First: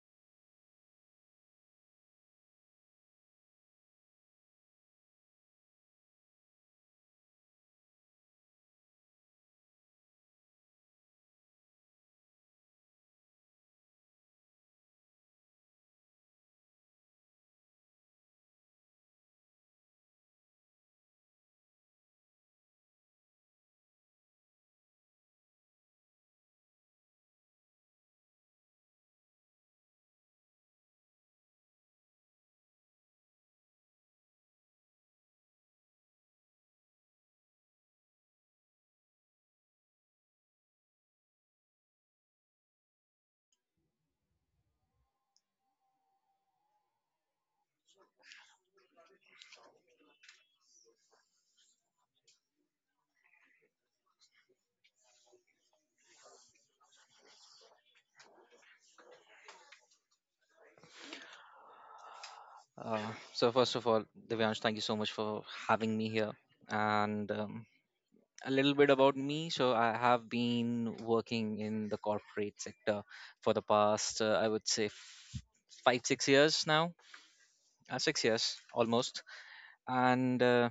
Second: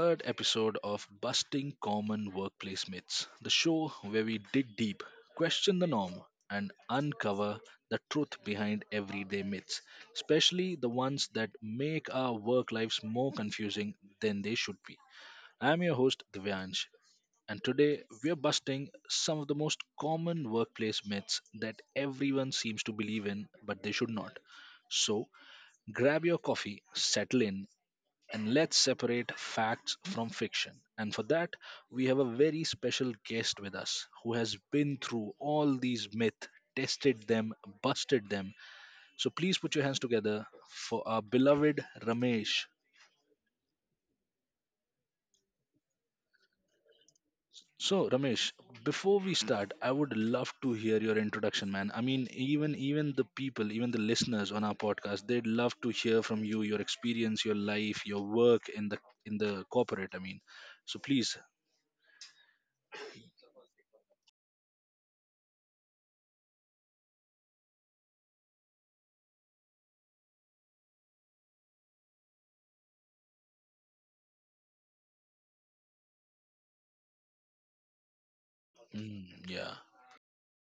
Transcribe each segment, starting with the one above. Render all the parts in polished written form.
third episode of Busting Common Workplace Myths, the show where we dig deep, question the norm, and uncover the truth behind everyday myths, especially the ones that make our work lives more confusing than they should be. I'm your host, Divyansh, and today we're busting some of the most common workplace myths that everyone seems to believe in but they should not. So, grab your coffee, settle in, and let's separate facts from fiction. And for that, we have a very special guest with us who has been through all these myths, tested them, busted them. So please put your hands together for our beloved Ramesh. So Ramesh, before we start, I would love to hear your introduction, man. I mean, even the people, even the listeners on our podcast, they'd love to hear from you, your experience, your life, your work in the corporate. I mean, so please, Uh, so first of all, Divyansh, thank you so much for having me here. And A little bit about me. So I have been working in the corporate sector for the past, I would say, five, 6 years now, 6 years almost. mm, yeah, And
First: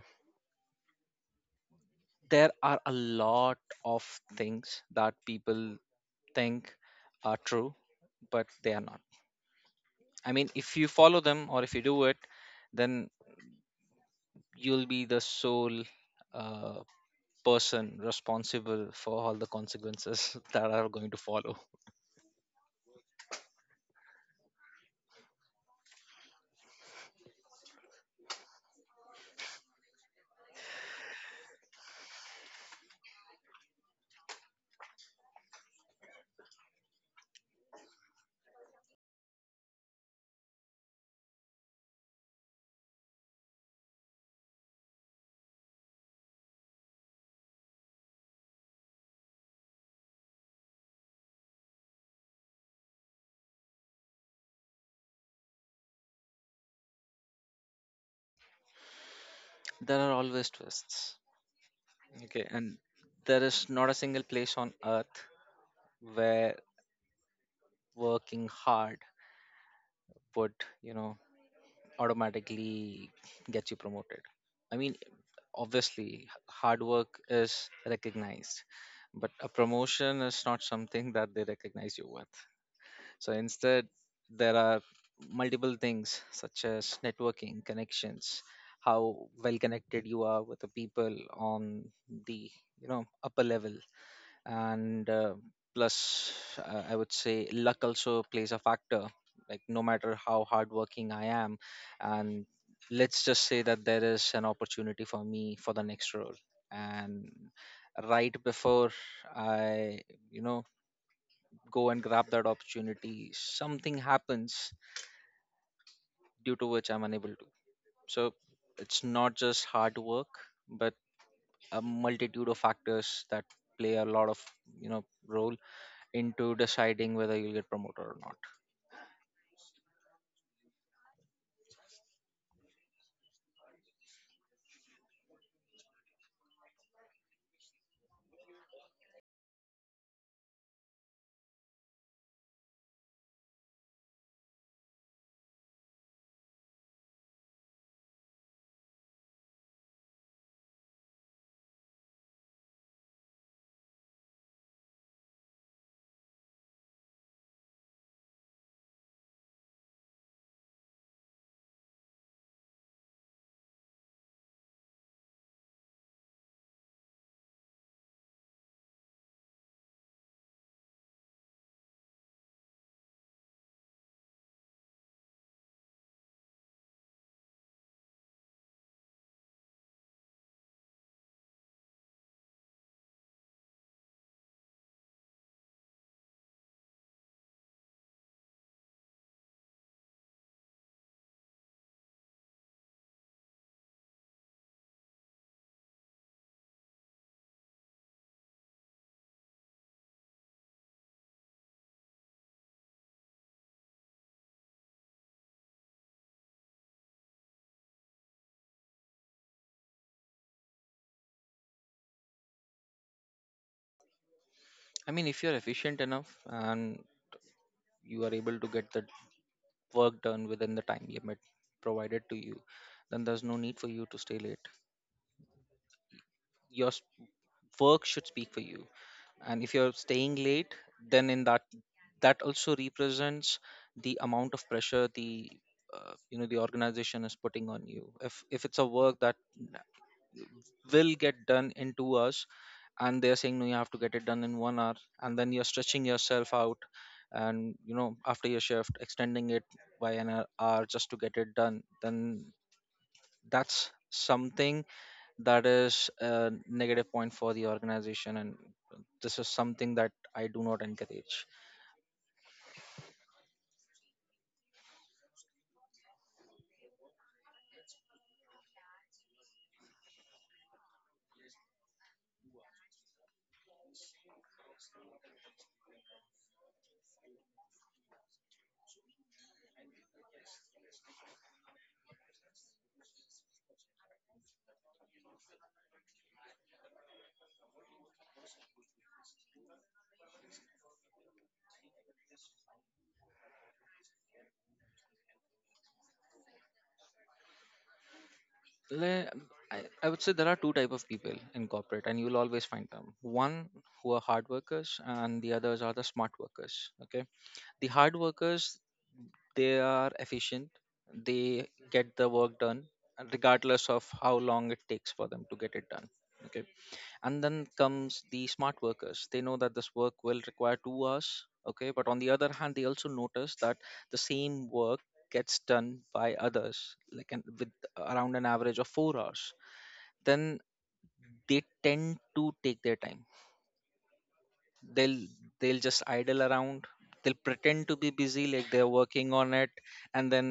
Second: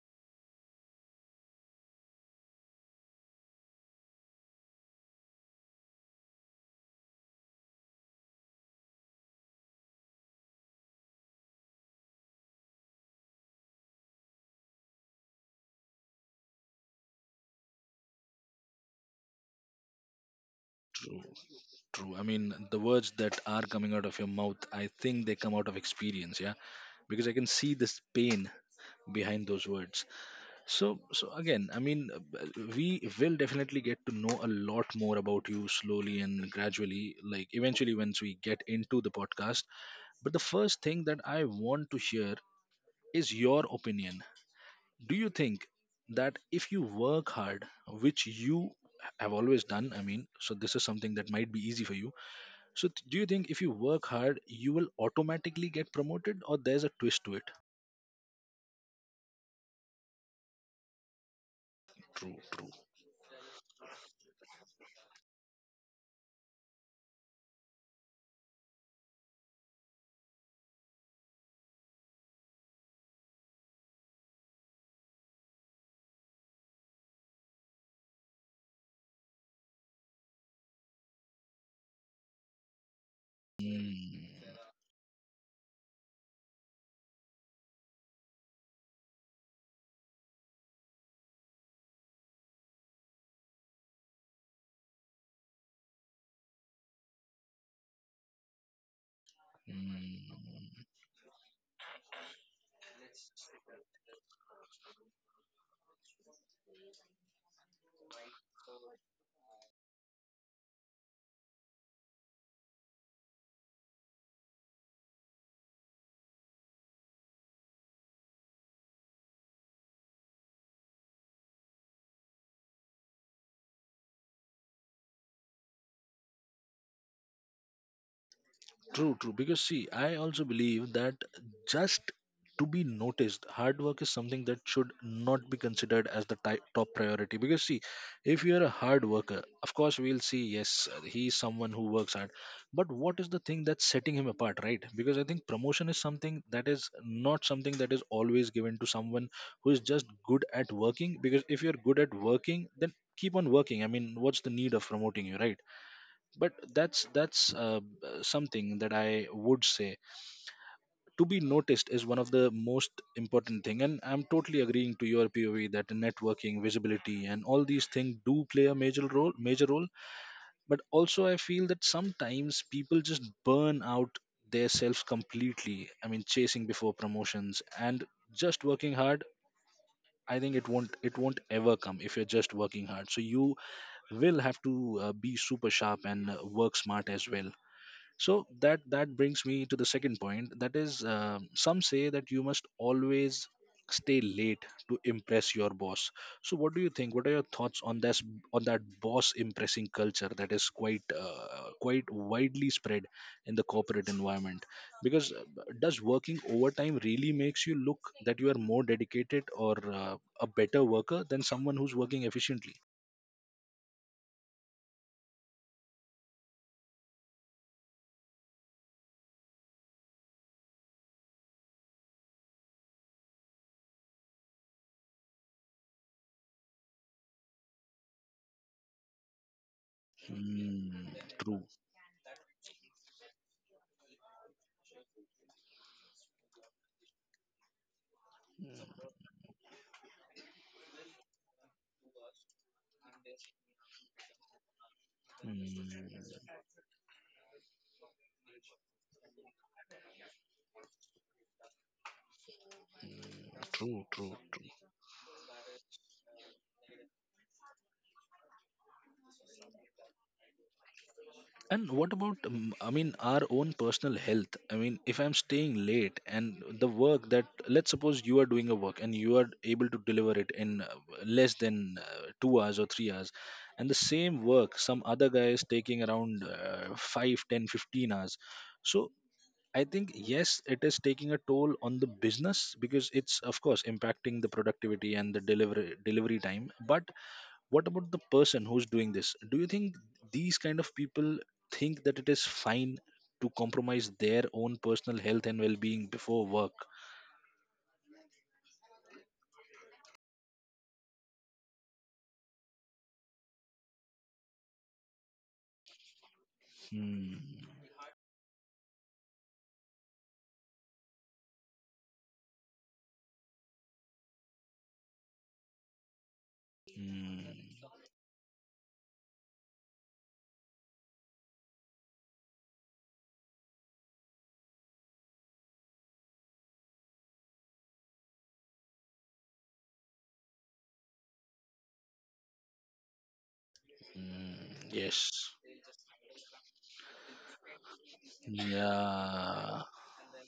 there are a lot of things that people think are true, but they are not. I mean, if you follow them or if you do it, then you'll be the sole. uh, Person responsible for all the consequences that are going to true. follow. True. I mean, the words that are coming out of your mouth, I think they come out of experience, yeah, because I can see this pain behind those words. So again, I mean, we will definitely get to know a lot more about you slowly and gradually, like eventually once we get into the podcast. But the first thing that I want to hear is your opinion. Do you think that if you work hard, which you have always done, I mean, so this is something that might be easy for you, so, do you think if you work hard, you will automatically get promoted, or there's a twist to it? There are always twists. True, Okay, true. and there is not a single place on earth where working hard would, you know, automatically get you promoted. I mean, obviously, hard work is recognized, but a promotion is not something that they recognize you with. So instead, there Mm. are multiple things such as networking, connections, how well connected you are with the people on the, you know, upper level, and plus I would say luck also plays a factor. Like no matter how Mm. hardworking I am, and let's just say that there is an opportunity for me for the next role, and right before I, you know, go and grab that opportunity, something happens due to which I'm unable to. So it's not just hard work, but a multitude of factors that play a lot of, you know, role into deciding whether you'll get promoted or not. True, true. Because see, I also believe that just to be noticed, hard work is something that should not be considered as the top priority. Because see, if you are a hard worker, of course we'll see yes, he is someone who works hard. But what is the thing that's setting him apart, right? Because I think promotion is something that is not something that is always given to someone who is just good at working. Because if you're good at working, then keep on working. I mean, what's the need of promoting you, right? But that's something that I would say, to be noticed is one of the most important thing, and I'm totally agreeing to your POV that networking, visibility, and all these things do play a major role. But also I feel that sometimes people just burn out their selves completely. I mean, chasing before promotions and just working hard, I think it won't ever come if you're just working hard. So you will have to be super sharp and work smart as well. So that brings me to the second point, that is, some say that you must always stay late to impress your boss. So what do you think? What are your thoughts on this, on that boss impressing culture that is quite quite widely spread in the corporate environment? Because does working overtime really makes you look that you are more dedicated or a better worker than someone who's working efficiently? I mean, if you're efficient enough and you are able to get the work done within the time limit provided to you, then there's no need for you to stay late. Your work should speak for you, and if you're staying late, Hmm, then in true. that also represents the amount of pressure the, you know, the organization is putting on you. If it's a work that will get done in 2 hours and they're saying no, you have to get it done in 1 hour, and then you're stretching Hmm, yourself out and, you know, after your shift extending it by an hour just to get it done, then that's true. True. True. something that is a negative point for the organization, and this is something that I do not encourage. And what about, I mean, our own personal health? I mean, if I'm staying late and the work that, let's suppose you are doing a work and you are able to deliver it in less than 2 hours or 3 hours, and the same work, some other guy is taking around 5, 10, 15 hours. So I think, yes, it is taking a toll on the business because it's, of course, impacting the productivity and the delivery time. But what about the person who's doing this? Do you think these kind of people think that it is fine to compromise their own personal health and well-being before work? Le- I would say there are two type of people in corporate and you'll always find them. One who are hard workers and the others are the smart workers. Okay, Hmm. the hard workers, they are efficient, they get the work done, regardless of how long it takes for them to get it done. Okay, and then Hmm. comes the smart workers. They know that this work will require 2 hours, okay, but on the other hand they also notice that the same work gets done by others like with around an average of 4 hours. Then they tend to take their time. Hmm. they'll Yes. they'll just idle around, they'll pretend to be busy like they're working on it. Yeah. And then,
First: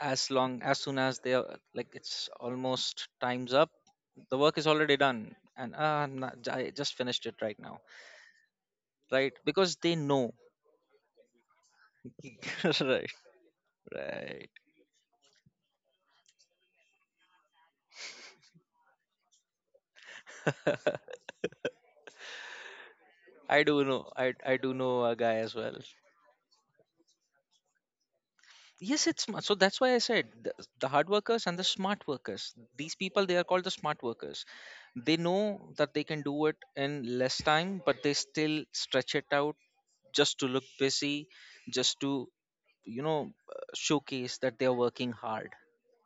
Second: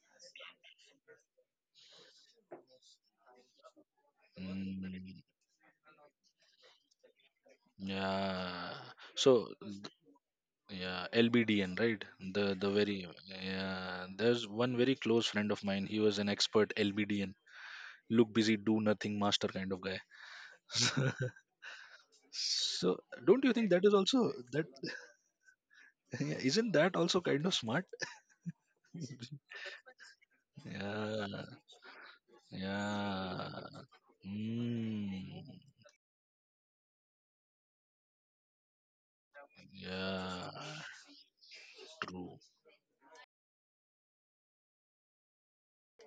as long as soon as they are like it's almost time's up, the work is already Hmm. done and, I'm not- j- I just finished it right now. Yeah. So Right, because they know. yeah, LBDN, right? The very Right. Yeah, there's Right. one very close friend of mine. He was an expert LBDN, look busy do nothing master kind of guy. So don't you i think do that is know i also i that? do know a guy as well. Yeah, isn't that also kind of smart? Yes, it's smart. So that's why I said, the hard Yeah, workers and the smart workers, these people they are yeah, called the smart workers. They mm, know that they can do it in less time but they still stretch it out, just to yeah, look busy, just to, true. you know, showcase that they are working hard.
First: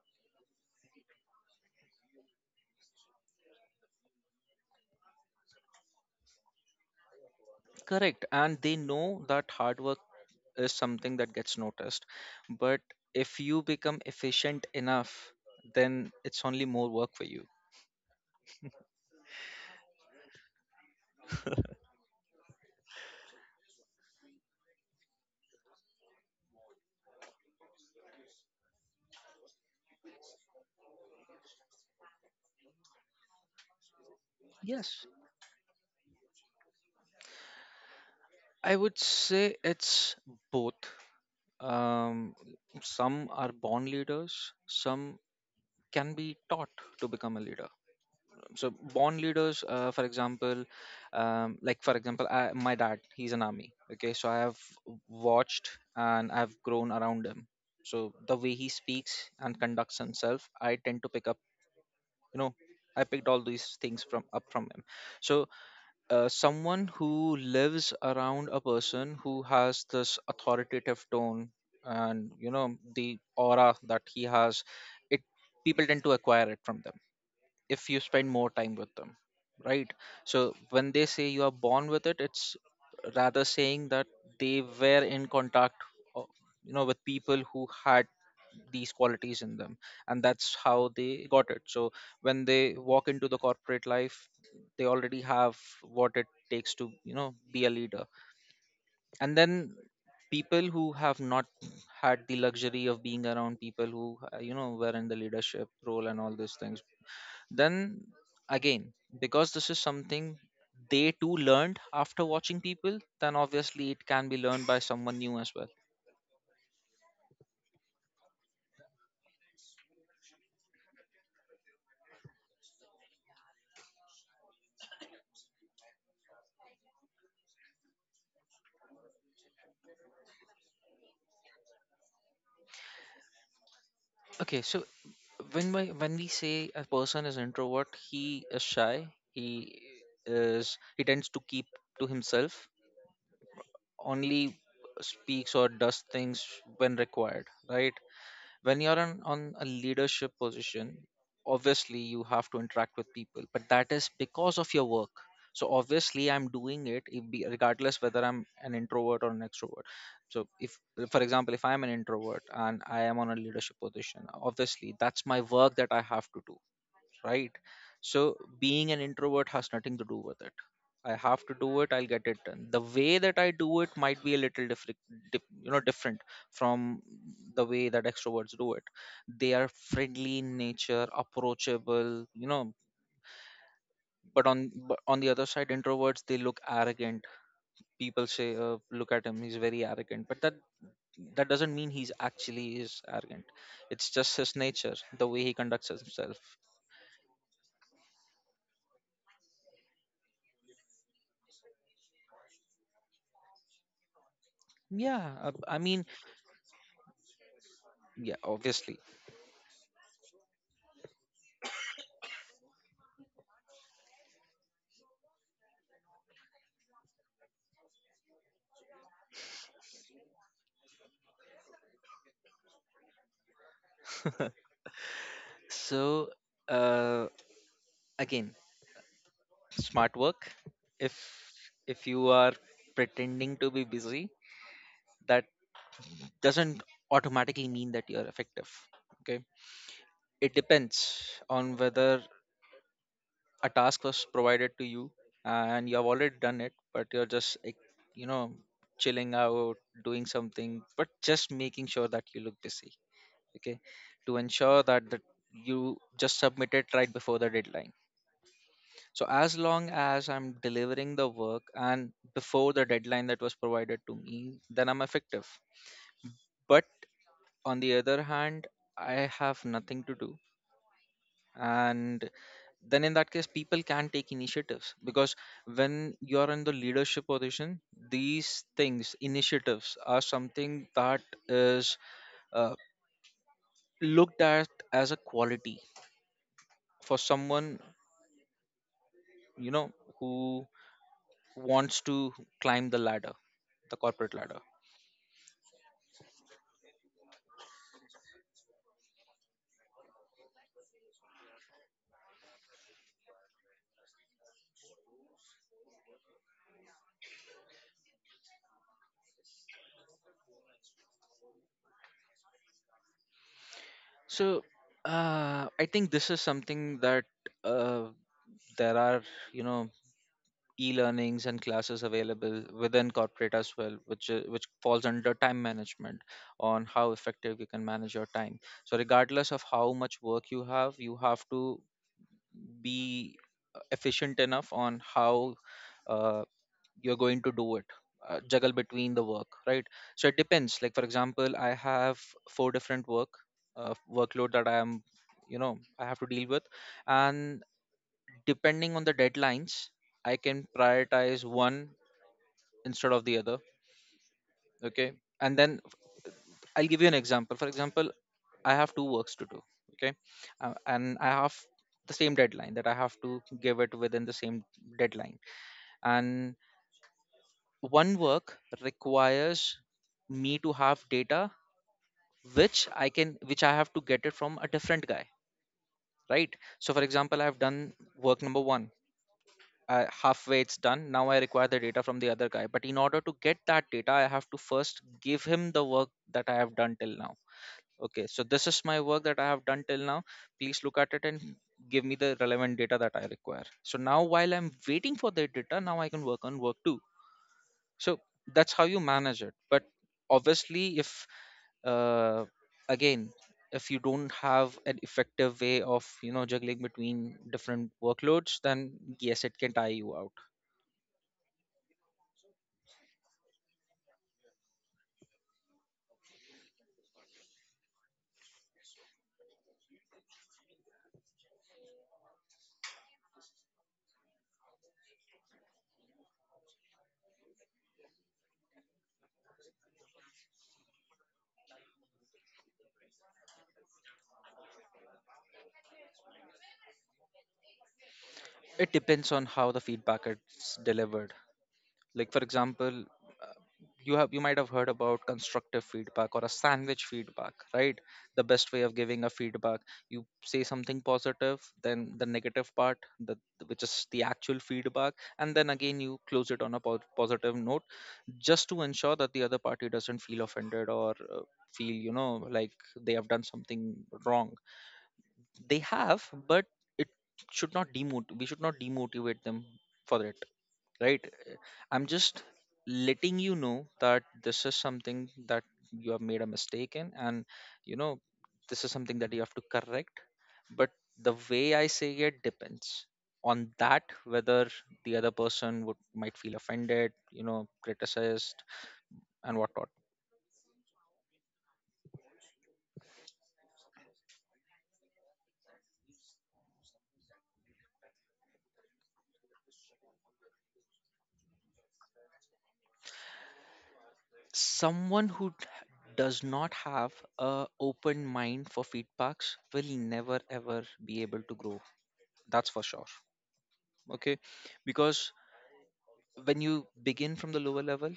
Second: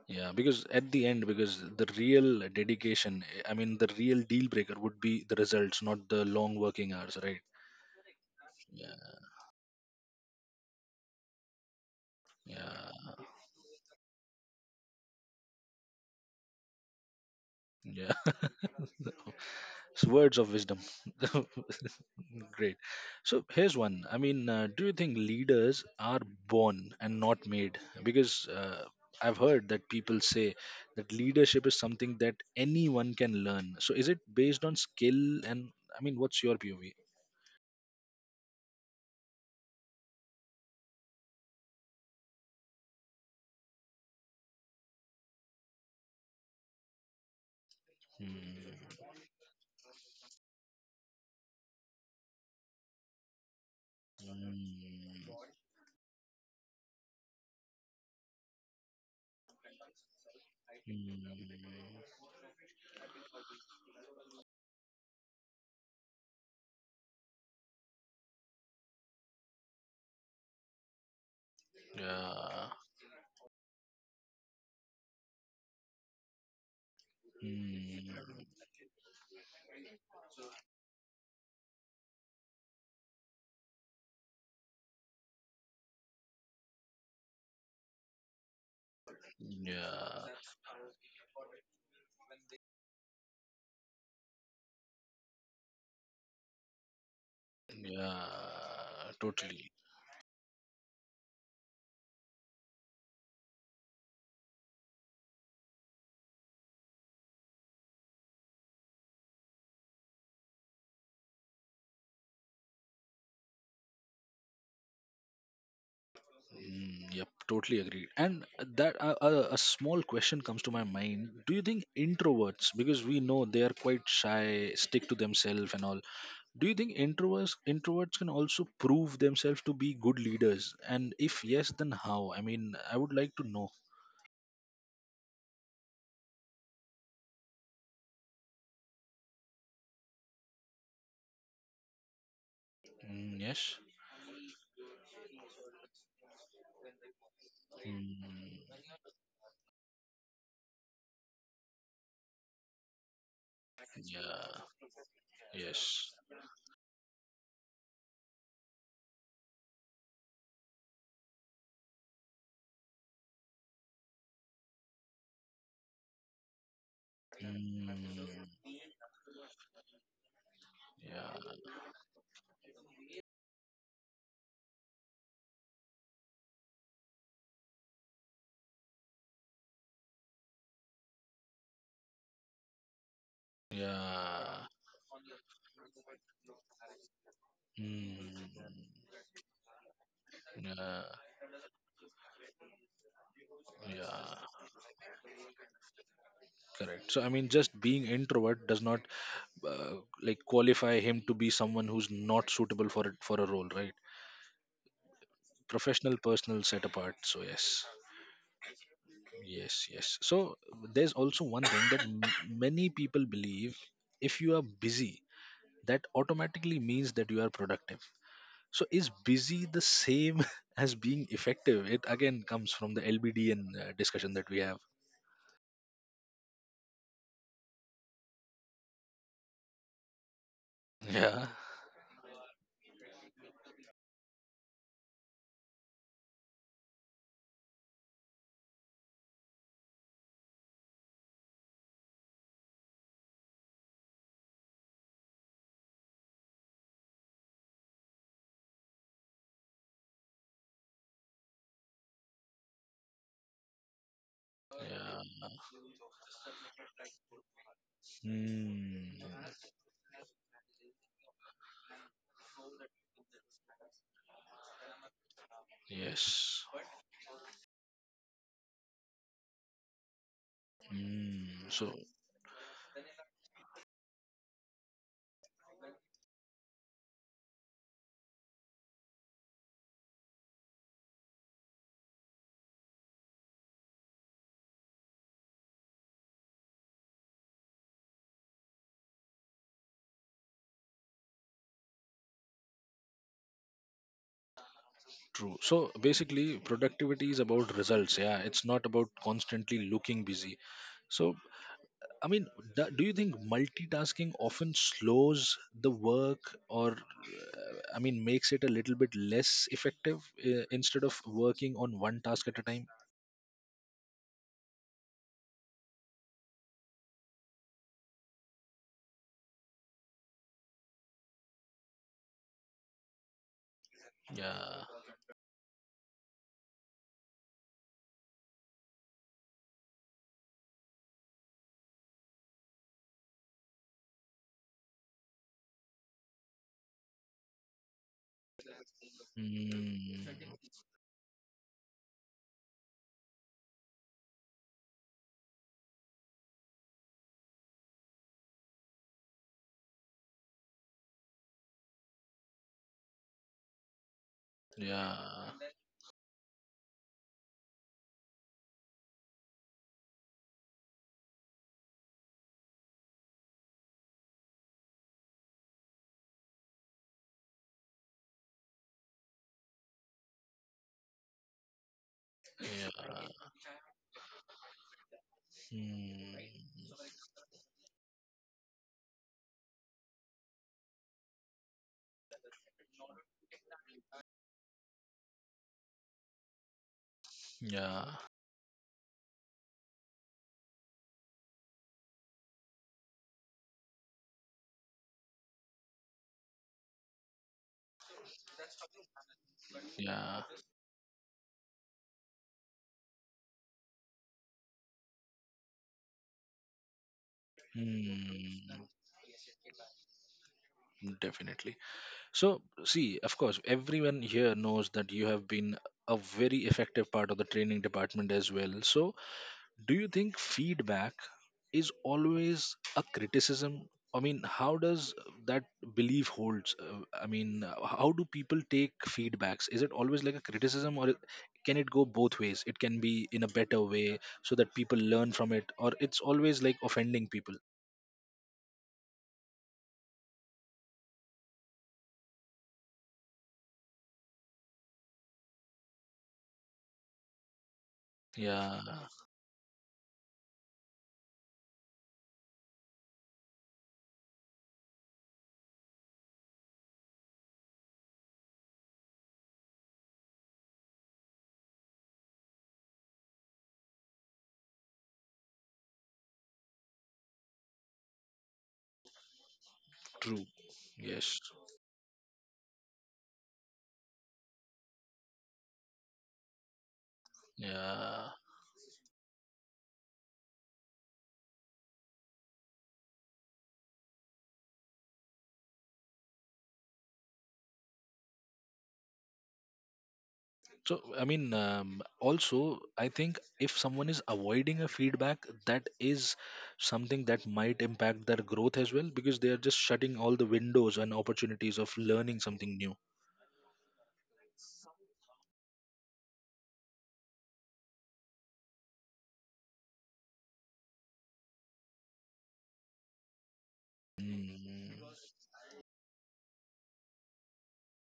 Yeah, because at the end, because the real dedication, I mean, the real deal breaker would be the results, not the long working hours, right? Correct, and they Yeah, know that hard work is something that gets noticed, but yeah, if you become efficient enough, then it's only more work for you. yeah. It's words of wisdom. Great. So here's one. I mean, do you think leaders are born and not made? Because I've heard that people say that leadership is something that anyone can learn. So is it based on Yes, skill? And I mean, what's your POV? I would say it's both. Um, some are born leaders, some can be taught to become a leader. So, Hmm. born leaders, for example, like for example, I, my dad, he's an army. Okay, so I have Hmm. watched and I've grown around him. So, the way he speaks and conducts himself, I tend to pick up, Hmm. you know, I picked all these things from up from him. So, someone who lives around a person who has this authoritative tone and, you Yeah. know, the aura that he has, it, people tend to acquire it from them if you Hmm. spend more time with them, right? So when they say you are born with it, it's rather saying that they were in contact, o- you know, with people who had these qualities in them, and Yeah. that's how they got it. So when they walk into the corporate life, they already have what it takes to, you know, be a leader. Yeah. And Totally. then people who have not had the luxury of being around people who, you know, were in the leadership role and all these things, then again, because this is something they too learned after watching people, then obviously it can be learned by someone new as well. Mm, yep, totally agree. And that a small question comes to my mind. Do you think introverts, because we know they are quite shy, stick to themselves and all, do you think introverts can also prove themselves to be good leaders? And if yes, then how? I mean, I would like to know. Okay, so when we say a person is introvert, he is shy. He he tends to keep to himself, Mm, yes. only speaks or does things when required, right? Mm, When you're on a leadership position, obviously you have to interact with people, but that is because yeah. of your work. So Yes. obviously I'm doing it, if be- regardless whether I'm an introvert or an extrovert. So if, for example, if I'm an introvert and I am on a leadership position, obviously that's my work that I have to do, right? Mm, So being an introvert has nothing to do with it. I have yeah. to do it. I'll get it done. The way that I do it might be a little different, you know, different from the way that extroverts do it. They are friendly in nature, approachable, you know. But Yeah. on but on the other side, introverts they look arrogant. People Mm, say, "Look at him, he's very arrogant." But that yeah. that doesn't mean he's actually is arrogant. It's just Yeah. his nature, the way he conducts himself. Correct. So I mean, just being introvert does not uh, like qualify him to be someone who's not suitable for it, for a role, right? Yeah, I mean, Professional, personal, set apart. So yes, yeah, obviously. yes, yes. So there's also one thing that many people believe: if you are busy, that automatically means that you are productive. So is busy the same as being effective? It again comes from the LBDN discussion that we have. So uh, again, smart work. If Yeah. if you are pretending to be busy, that doesn't automatically mean that you're effective. Okay, it depends on whether a task was provided to you, uh, and you have already done it, but you're just like, you know, chilling out, doing something, but just making sure that you look busy. Okay, to ensure that Yeah. You just submit it right before the deadline. Mm, So as long as I'm delivering the work and before the deadline that was provided to me, then I'm effective. yes. But on the other hand, I have nothing to do. Mm, so And then in that case, people can take initiatives because when you're in the leadership position, these things, initiatives, are something that is, uh, looked at as a quality for someone, you know, who wants to climb the ladder, the corporate ladder. true. So basically, productivity is about results. Yeah, it's not about constantly looking busy. So, I mean, do you think multitasking often slows the work, or, I mean, makes it a little bit less effective instead of working on one task at a time? So, I think this is something that, uh, there are, you know, e-learnings and classes available within corporate as well, which, which Yeah. falls under time management on how effective you can manage your time. So, regardless of how much work you have to be, efficient enough on how, uh, you're going to do it, juggle between the work, right? So Mm, it depends. Like for example, I have 4 different work, workload that I am, you know, I have to deal with, and depending on the deadlines I can prioritize one instead of the other. Okay, yeah. and then I'll give you an example. For example, I have 2 works to do, okay, and I have the same deadline, that I have to give it within the same deadline, and one work requires me to have data, Yeah. Which I have to get it from a different guy. Mm, Right, so for example, I've done work number 1, halfway it's done, now I require the data from the other guy, but in order to get that data I have to first give him the work that I have done till now. yeah. Okay, so this is my work that I have done till now, please look at it and give me the relevant data that I require. So now while I'm waiting for the data, now I can work on work 2. So that's how you manage it. But Yeah. obviously if, uh, again if you don't have an effective way of, you know, juggling between different workloads, Mm, then yes, it can tie you out. definitely. So, see, of course, everyone here knows that you have been a very effective part of the training department as well. So, do you think feedback is always a criticism? I mean, how does that belief holds? I mean, how do people take feedbacks? Is it always like a criticism, or can it go both ways? It can be in a better way so that people learn from it, or it's always like offending people. It depends on how the feedback is delivered. Like for example, uh, you have, you might have heard about constructive feedback or a sandwich feedback, right? The best Yeah, way of giving a feedback, you say something positive, then the negative part, the which is the actual feedback, and then again you close it on a positive note, just to ensure that the other party doesn't feel offended or, feel, you know, like they have done something wrong. They have. But it should not demot we should not demotivate them for it. true. Right. Yes. I'm just letting you know that this is something that you have made a mistake in, and you know, Yeah. this is something that you have to correct. But the way I say it depends on that whether the other person would might feel offended, criticized and whatnot. So, I mean, also, I think if someone is avoiding a feedback, that is something that might impact their growth as well because they are just shutting all the windows and opportunities of learning something new. Someone who does not have a open mind for feedbacks will never ever be able to grow. That's for sure. Okay, Mm, because when you begin from the lower level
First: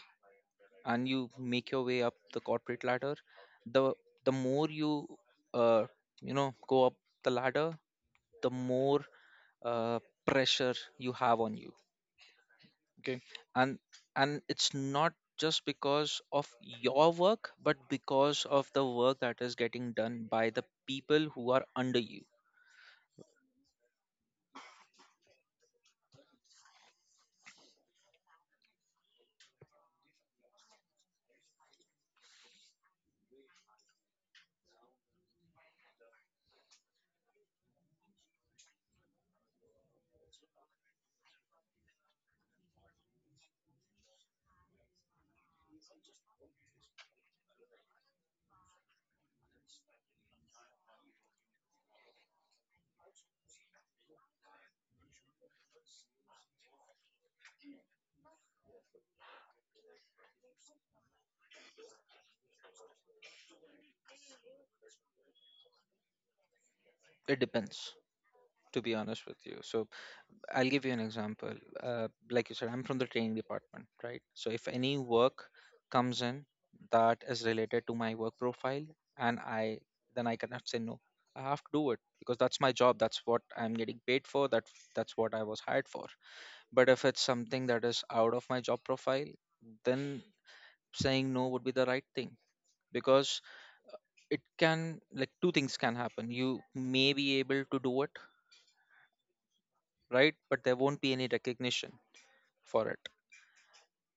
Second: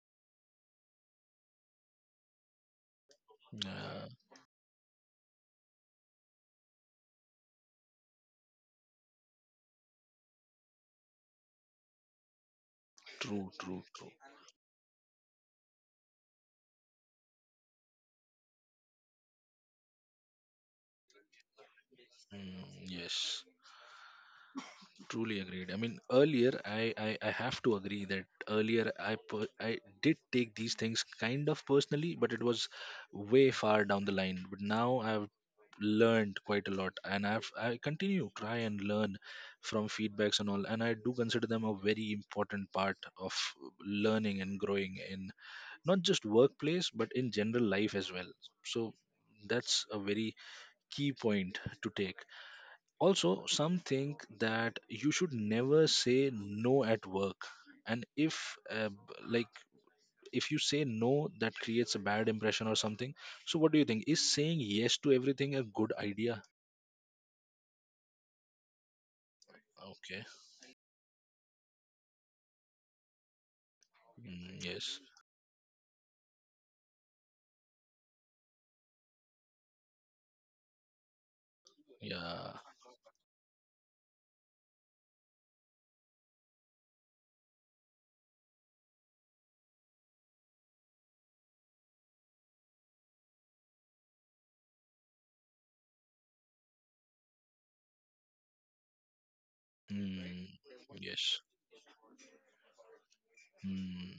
and you make your way up the corporate ladder, the yeah, the more you uh, you know go up the ladder, the more uh, pressure you have on you. Okay, true, and true, true. It's not just because of your work, but because of the work that is getting done by the people who are under you. Mm, yes. Truly agreed. I mean, earlier I have to agree that earlier I did take these things kind of personally, but it was way far down the line. But now I've learned quite a lot, and I continue try and learn from feedbacks and all, and I do consider them a very important part of learning and growing in not just workplace but in general life as well. So that's a very key point to take. Also, some think that you should never say no at work. And if, like, if you say no, that creates a bad impression or something. So, what do you think? Is saying yes to everything a good idea? It depends, to be honest with you. So Okay. I'll give you an example. Like you said, I'm from the training department, right? So Mm, if any yes. work comes in that is related to my work profile, and I then I cannot say no. I have to do it because Yeah. that's my job. That's what I'm getting paid for. That's what I was hired for. But if it's something that is out of my job profile, then saying no would be the right thing because it can like two things can happen. You may be able to do it, right? Mm, But there won't be any yes. recognition for it, Mm.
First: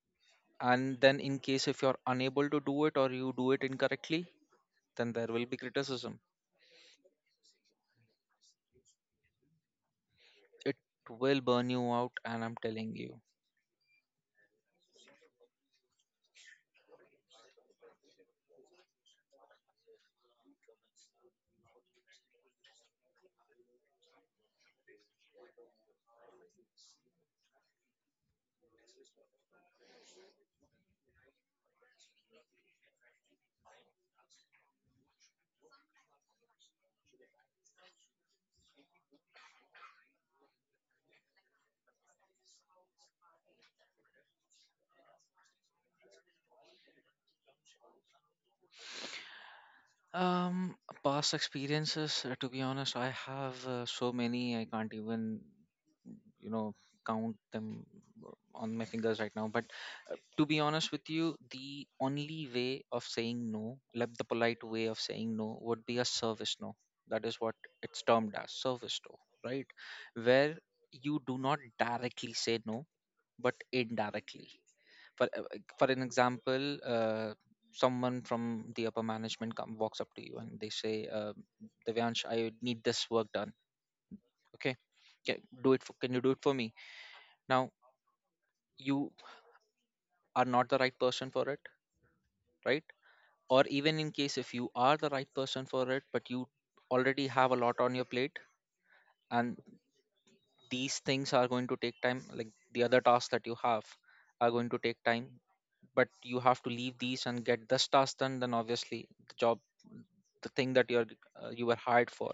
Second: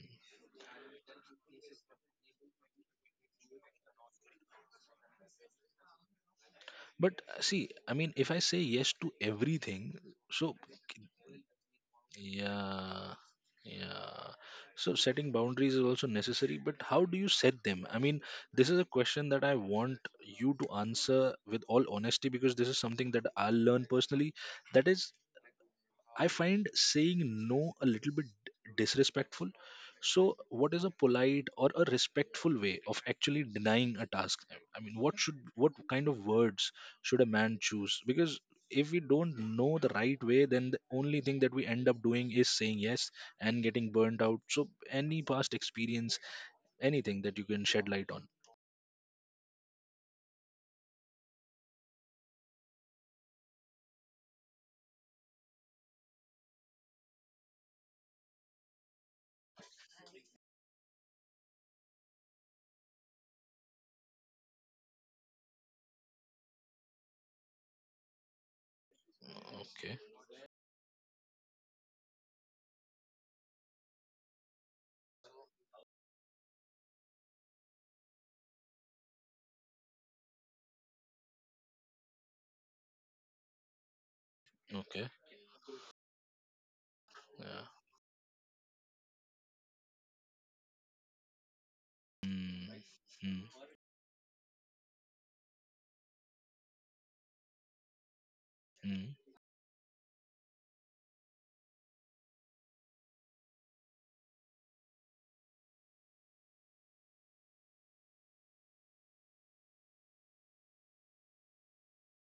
and then in case if you're unable to do it or you do it incorrectly, then there will be criticism. But see, I mean, if I say yes to everything, so... It will burn you out, and I'm telling Yeah, you. yeah. So setting boundaries is also necessary, but how do you set them? I mean, this is a question that I want you to answer with all honesty because this is something that I learned personally. That is, I find saying no a little bit disrespectful. So, what is a polite or a respectful way of actually denying a task? I mean, what should, what kind of words should a man choose? Because if we don't know the right way, then the only thing that we end up doing is saying yes and getting burnt out. So, any past experience, anything that you can shed light on? Um, Past experiences, to be honest, I have so many, I can't even, you know, count them uh, on my fingers right now. But to be honest with you, the only way of saying no, like the polite way of saying no, would be a service no. That is what it's termed as, service no, right? Okay, Where you do not directly say no, but indirectly. For for an example, someone from the upper management come walks up to you and they say, uh, Devyansh, I need this work done. Okay, okay, can, can you do it for me. yeah. Now, you are not the right person for it, Mm, right? mm, Or even in case if you are the right person for it, but you already have a lot on your plate, mm, and these things are going to take time, like the other tasks that you have are going to take time, but you have to leave these and get this task done, then obviously the job the thing that you're you were hired for,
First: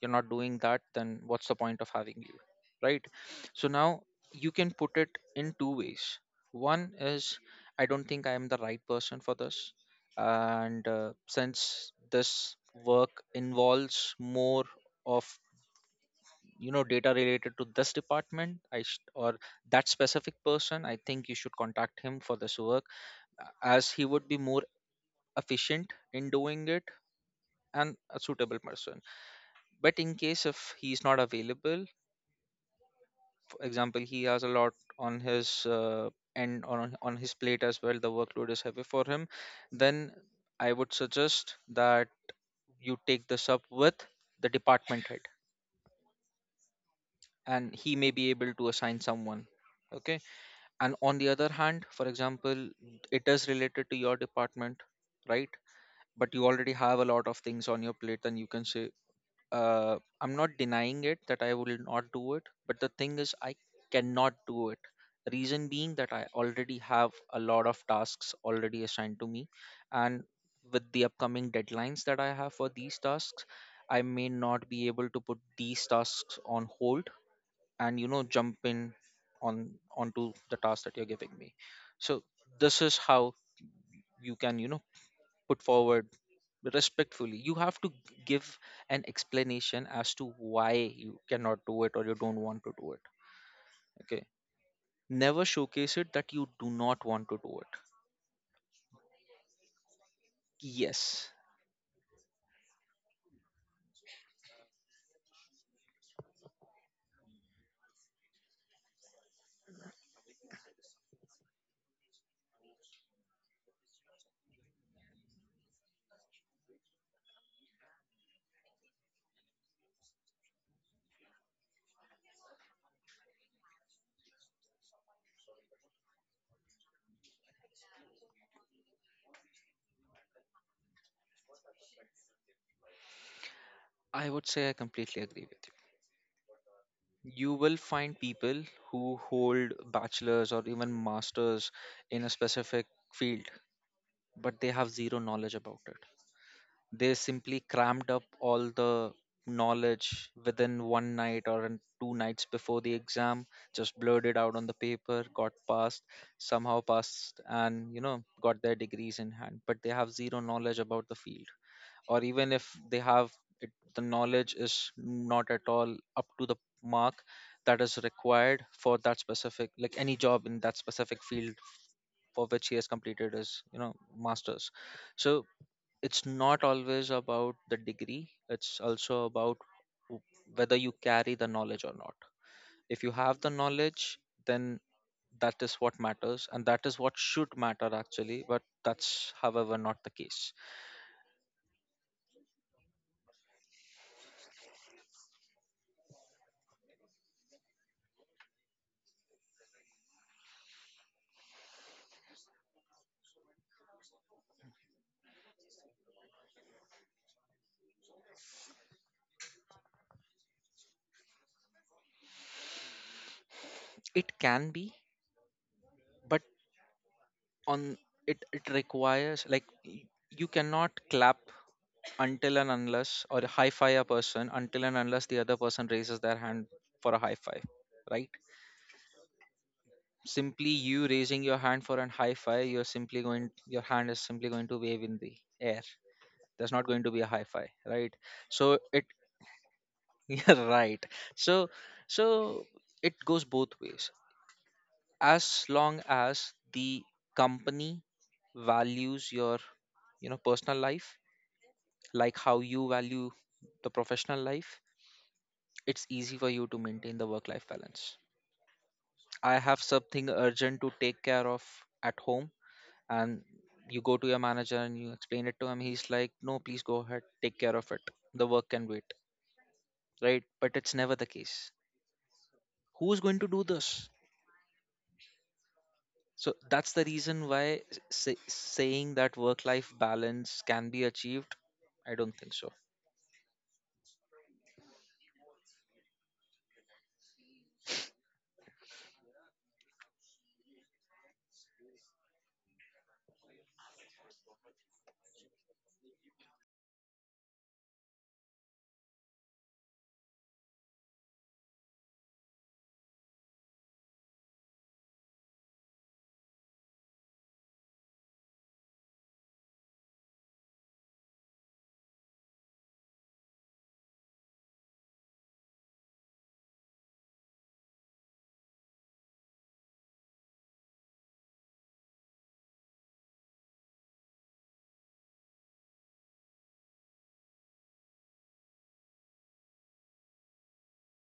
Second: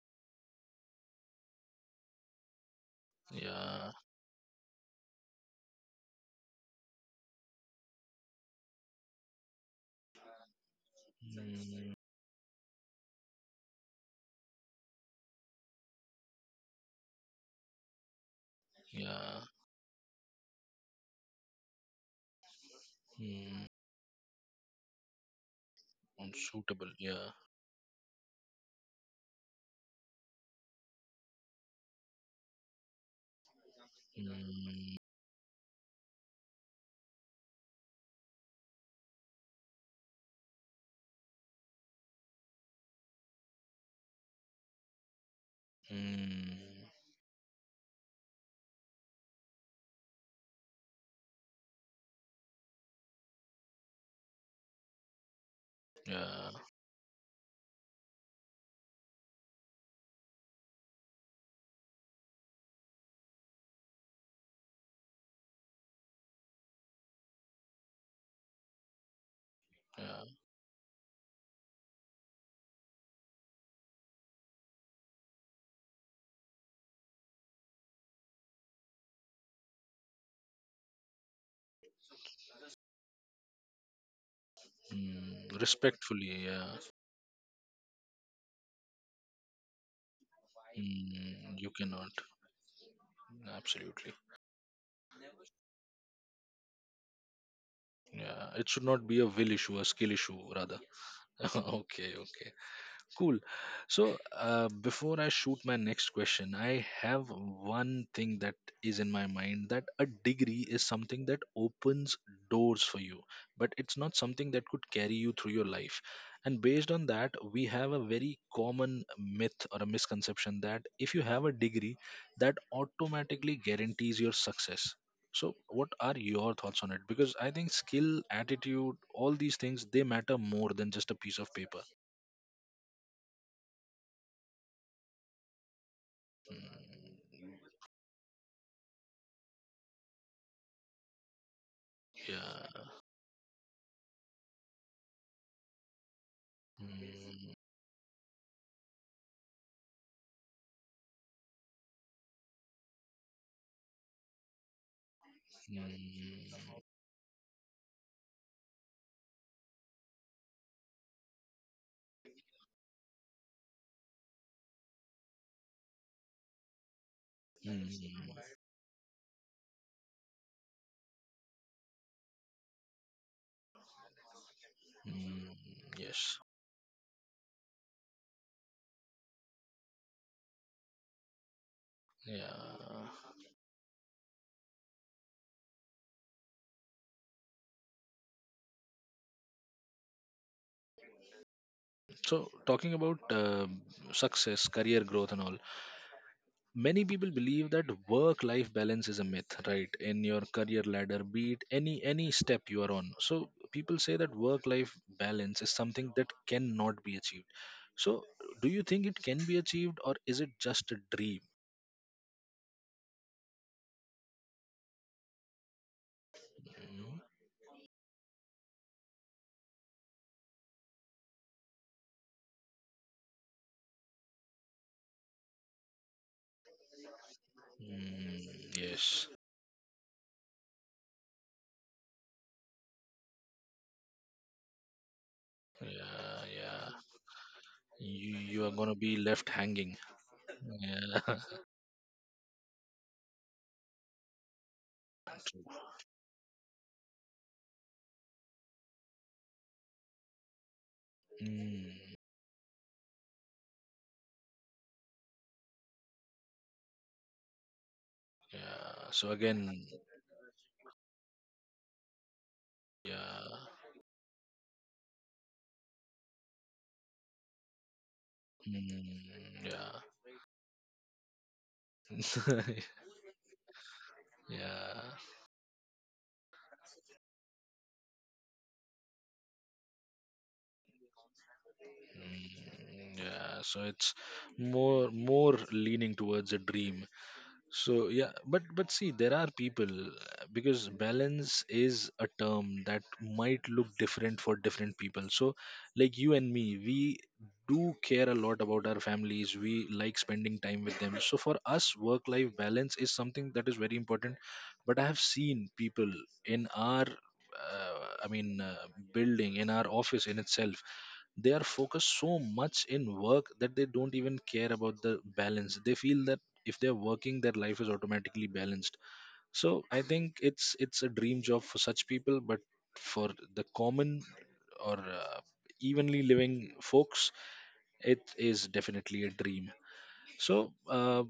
you're not doing that, then what's the point of having you, right? So yeah, now you can put it in two ways. One is, I don't think I am the right person for this, and since mm, this work involves more of data related to this department, I sh- or yeah. that specific person, I think you should contact him for this work Hmm. as he would be more efficient in doing it, Unsuitable. Yeah. and a suitable person. But in case if he's not available, for example he has a lot Mm, on his uh, on his plate as well, the workload is heavy for him, then I would suggest that you take this up with the department head, mm, and he may be able to assign someone. Okay. And on the other hand, for example, it is related to your department, right? But you yeah. already have a lot of things on your plate, then you can say, I'm not denying it that I will not do it, but the thing is, I cannot do it. Reason being that I already have a lot of tasks already assigned to me, and Yeah. with the upcoming deadlines that I have for these tasks, I may not be able to put these tasks on hold and jump in on onto the task that you're giving me. So this is how you can Mm, put forward respectfully. Yeah. respectfully. You have to give an explanation as to why you cannot Mm, you do it or cannot. you don't want to do it. Absolutely. Okay, never showcase it that you do not want to do it. Yeah. It should not be a will issue, a skill issue, rather. Yes. Okay. Okay. Cool. So, before I shoot my next question, I have one thing that is in my mind that a degree is something that opens doors for you, but it's not something that could carry you through your life. And based on that, we have a very common myth or a misconception that if you have a degree, that automatically guarantees your success. So, what are your thoughts on it? Because I think skill, attitude, all these things, they matter more than just a piece of paper. I would say I completely agree with Mm, you. You will find people who hold bachelors or even masters in a yeah. specific field, but they have zero knowledge about it. They Mm, simply crammed up all the knowledge within 1 night or in 2 nights before the exam, just blurted out on the paper, got passed, mm, somehow passed, and got their degrees in hand, but they have zero knowledge about the field. Or even if they have it, the knowledge is not at all up to the mark that is mm, required for that specific, like any job in that specific field for which he has completed his masters. So mm, it's yes. not always about the degree. It's also about w- whether you carry the knowledge or not. If you Yeah. have the knowledge, then that is what matters, and that is what should matter actually. But that's however not the case. So, talking about success, career growth, and all, many people believe that work-life balance is a myth, right? In your career ladder, be it any step you are on, so people say that work-life balance is something that cannot be achieved. So, do you think it can be achieved, or is it just a dream? It can be, but Mm, on it requires, like, you cannot clap until and unless, or high five a person until and unless the other person raises their hand for a high five, right? mm, yes. Simply you raising your hand for an high five, you're simply going your hand is simply going to wave in the air. Yeah. There's not Yeah. going to be a high five, right? You are So going to it be left hanging. you're right. Yeah. So so it goes both ways. As True. long as the company values your personal life Mm, like how you value the professional life, it's easy for you to maintain the work life balance. yeah. So I have again, something urgent to take care of at home, and yeah. you go to your manager and you explain it to him, he's like, no, please go ahead, take care of it. The work can wait, Mm, yeah. right? But it's never the case. Who's going to do this? yeah. So that's the reason why, saying that work life balance can be achieved, I don't think so. Mm, yeah. So it's more leaning towards a dream. So yeah, but see, there are people because balance is a term that might look different for different people. So like you and me, we do care a lot about our families. We like spending time with them. So for us, work-life balance is something that is very important. But I have seen people in I mean, building in our office in itself, they are focused so much in work that they don't even care about the balance. They feel that if they're working, their life is automatically balanced. So I think it's a dream job for such people, but for the common or evenly living folks, it is definitely a dream. So uh,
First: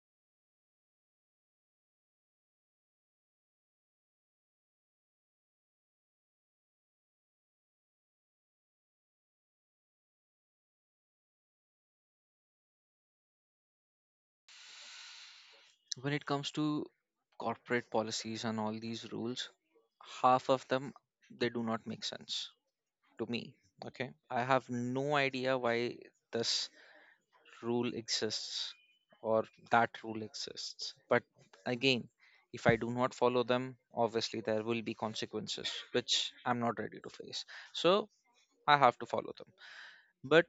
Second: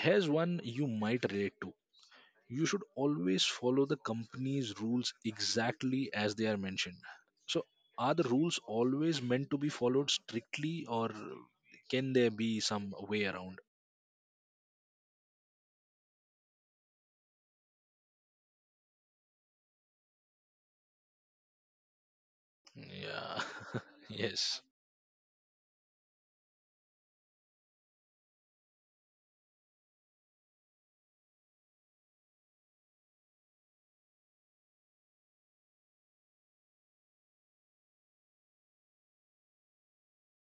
here's one you might relate to. You should always follow the company's rules exactly as they are mentioned. So are the rules always meant to be followed strictly, or can there be some way around? When it comes to corporate policies and all these rules, half of them, they do not make sense to Yeah. me. Okay, I Yes. have no idea why this rule exists or that rule exists. But again, if I do not follow them, obviously there will be consequences which I'm not ready to face. So I have to follow them. But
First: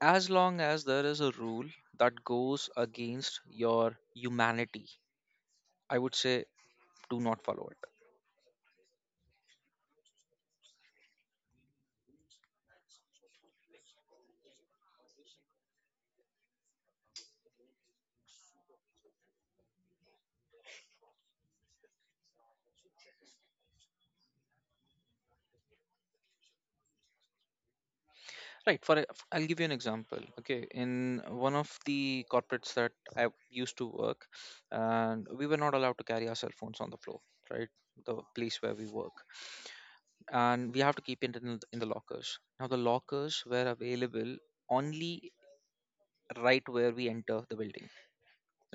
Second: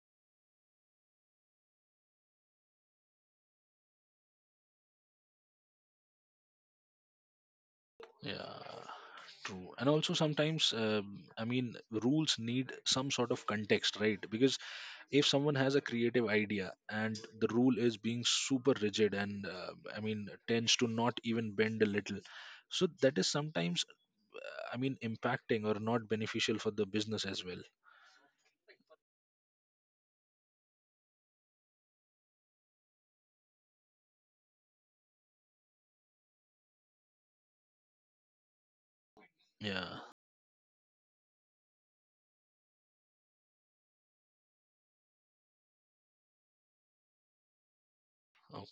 as long as there is a rule that goes against your humanity, I would say, do not follow it. Yeah, true. And also sometimes, I mean, rules need some sort of context, right? Because if someone has a creative idea and the rule is being super rigid and, I mean, tends to not even bend a little, so that is sometimes, I mean, impacting or not beneficial for the business as well. Right. For I'll give you an example. Okay, in one of the corporates that I used to work, and we were not allowed to carry our cell phones on the floor. Right, the place where we work, Yeah. and we have to keep it in the lockers. Now the lockers were available only right where we enter the building.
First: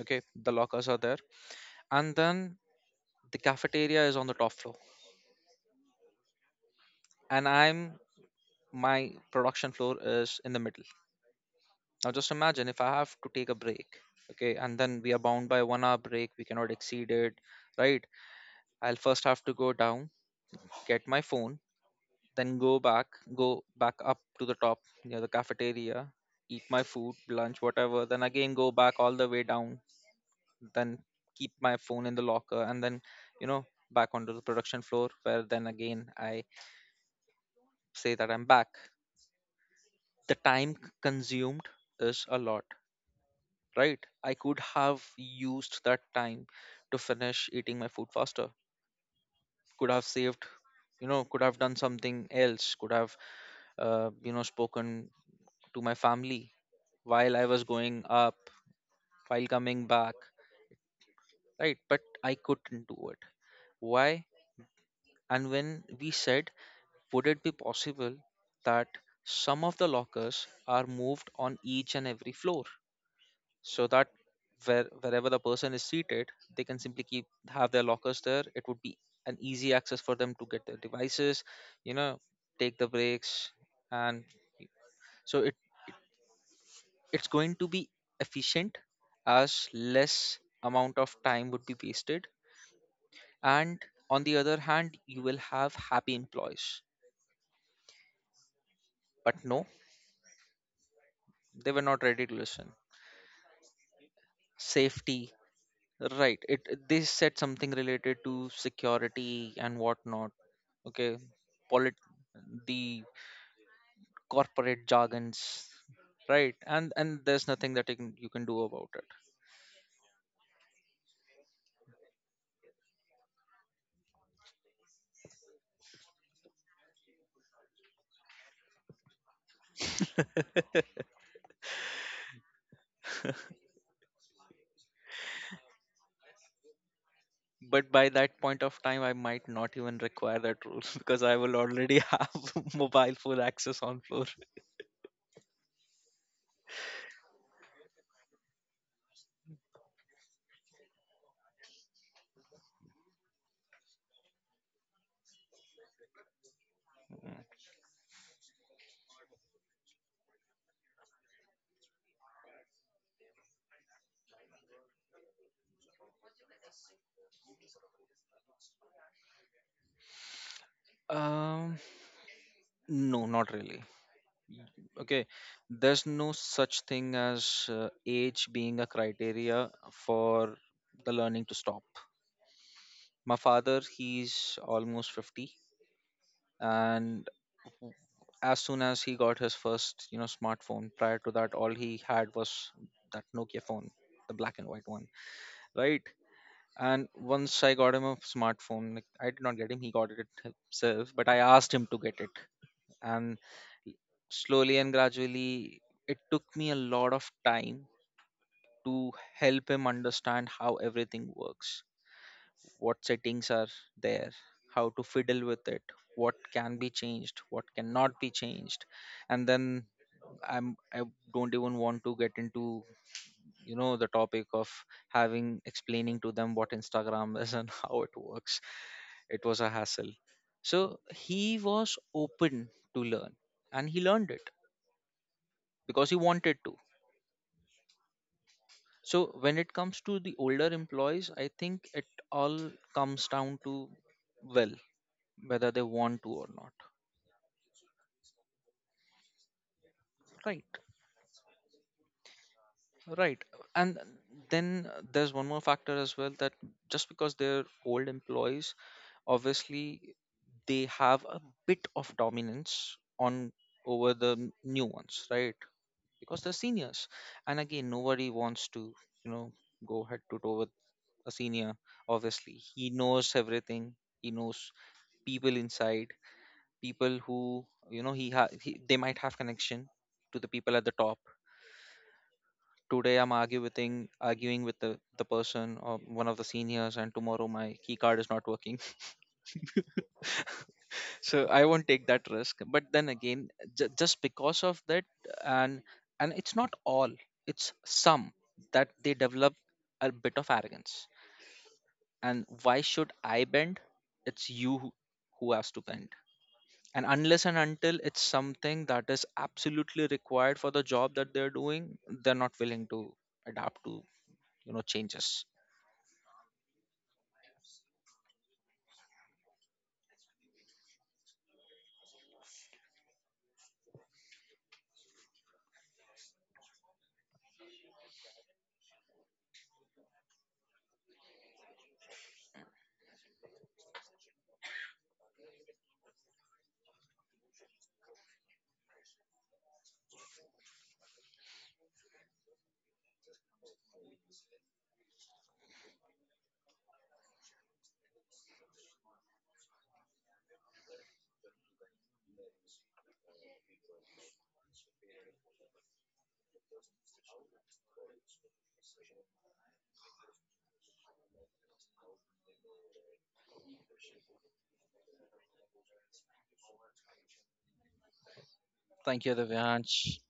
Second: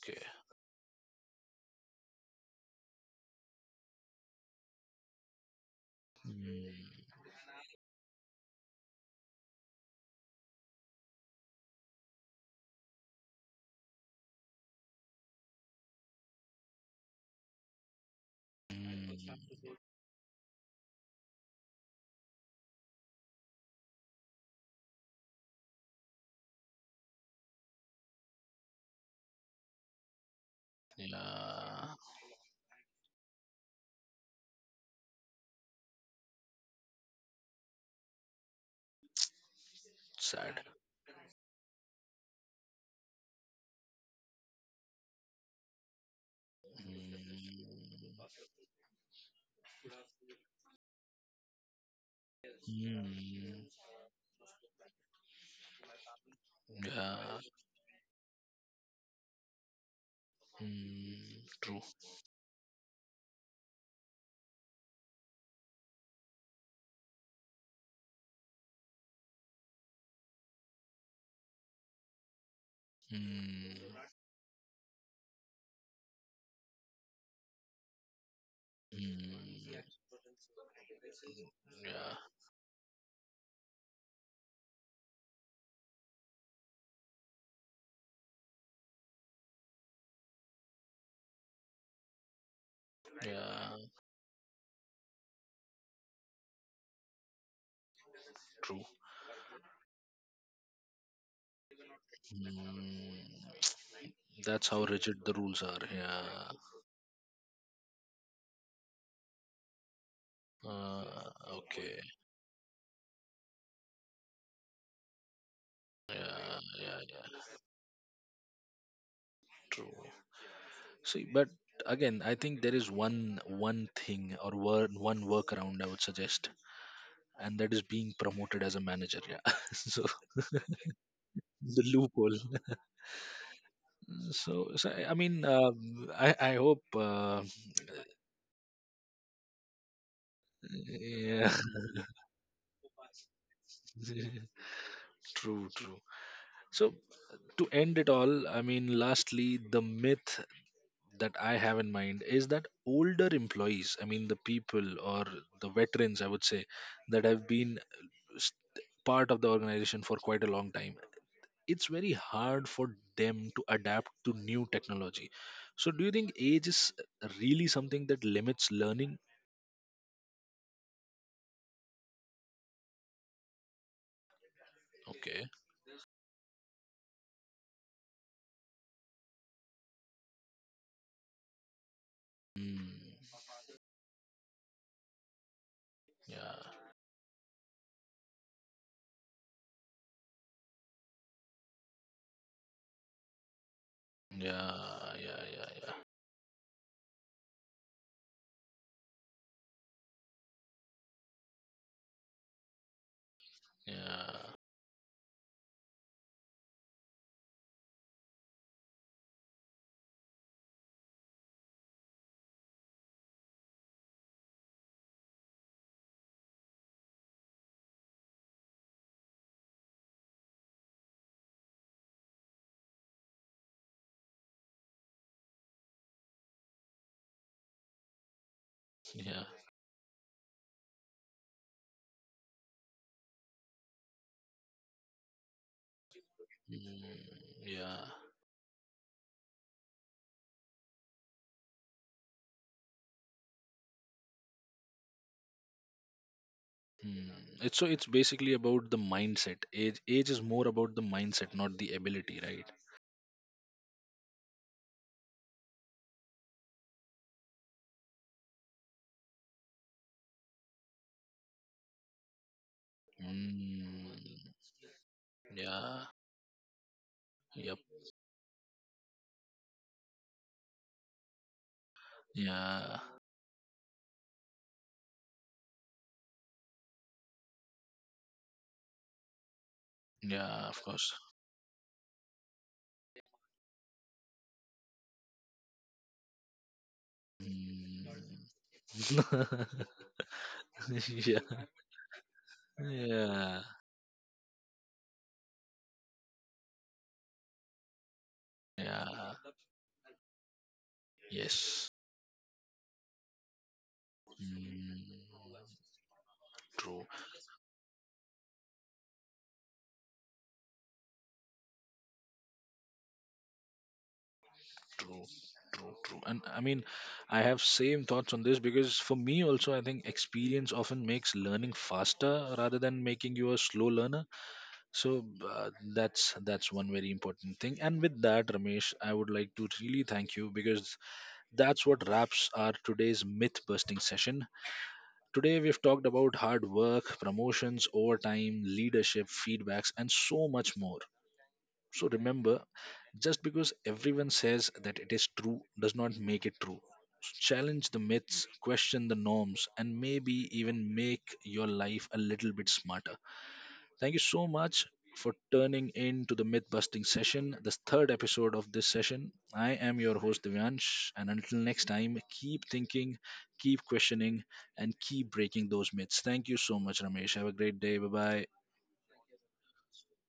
Okay, the lockers are there, and then the cafeteria is on the top floor, Mm, and I'm my production floor is in the middle. Now just imagine if I have to take a break, okay, and then we are bound by 1 hour break, we cannot exceed it, right? I'll first have mm, to go down, get my phone, then go back up to the top near the cafeteria, eat my food, lunch, whatever, then again go back all the way down, then keep my yeah. phone in the locker, and then, you know, back onto the production floor where then again I say that I'm back. The Sad. time consumed is a lot, right? I could have used that time to Mm, finish eating my food faster. Could have saved, could have done something else. Could have, mm, spoken to my family while yeah. I was going up, while coming back, Mm, right? true. But I couldn't do it. Why? And when we said, would it be possible that some of the lockers are moved on each and every floor, so Mm, that wherever the person is seated, they can simply keep have their lockers there? It would be an easy mm, access for them to get their devices, you yeah, know take the breaks, and so it's going to be efficient, as less amount of time would be wasted, yeah, and on the other hand you will have happy employees. true. But no, they were not ready to listen. Mm, that's how rigid Safety. the rules are. Yeah. Right. They said something related to security and whatnot. Okay. Uh, Polit okay. The corporate jargons. Right. Uh, And yeah, yeah, there's nothing that you can do about it. true. See, but again, I think there is one thing or one workaround I would suggest, and that is being promoted as a manager. Yeah. So the loophole. So, I mean, I hope. But by that point of time I might not even require that rule because I Yeah. will already have mobile phone access on floor. True. True. So to end it all, I mean, lastly, the myth that I have in mind is that older employees, I mean, the people or the veterans, I would say, that have been s- part of the organization for quite a long time, it's very hard for them to adapt to new technology. So, do you think age is really something that limits learning? Um no, not really. Okay. Okay. There's no such thing as age being a criteria for the learning to stop. Hmm. My father, he's almost 50, Yeah. and as soon as he got his first, smartphone, prior to that, all he had was that Nokia phone, the black and white one, Yeah. Yeah. Yeah. right? And once I got him a smartphone, like, I did not get him, he got it himself, but I asked him to get it. And Yeah. slowly and gradually, it took me a lot of time to help him understand how everything works, what settings are there, how to fiddle with it, what can be changed, what cannot be changed. And then I'm I don't even want to get into, the topic of having explaining to them what Instagram is and how it works. Yeah. It Yeah. was a hassle. So he was open to learn and he learned it because he wanted to. Mm, yeah. So when it comes to the older employees, I think it all comes down to, well, whether they want to or not. Hmm. It's so it's basically about the mindset. Age is Right, more about the mindset, not the ability, right? right. And then there's one more factor as well, that just because they're old employees, obviously they have a bit of dominance on over Mm. the new ones, right? Yeah. Because they're seniors. And Yep. again, nobody wants to, you know, go head to toe with a senior, obviously. He Yeah. knows everything. He knows people inside, people who, they might have connection to the Yeah. people Of at the course. top. Today I'm arguing with the person or one of the seniors, and tomorrow my key card is not Mm. working. yeah. So I won't take that risk. But then again, Yeah. Just because of that, and it's not all, it's some that they Yeah. develop a bit of arrogance. Yes. And why should I bend? It's you Mm. who has to bend, and True. unless and until it's something that is absolutely required for the job that they're doing, they're not willing to adapt to True. changes. True. True. And I mean, I have same thoughts on this because for me also, I think experience often makes learning faster rather than making you a slow learner. So that's one very important thing. And with that, Ramesh, I would like to really thank you because that's what wraps our today's myth busting session. Today we've talked about hard work, promotions, overtime, leadership, feedbacks, and so much more. So remember, just because everyone says that it is true does not make it true. Challenge the myths, question the norms, and maybe even make your life a little bit smarter. Thank you so much for turning in to the myth busting session, the third episode of this session. I am your host Divyansh, and until next time, keep thinking, keep questioning, and keep breaking those myths. Thank you so much, Ramesh. Have a great day. Bye bye. Thank you, Divyansh.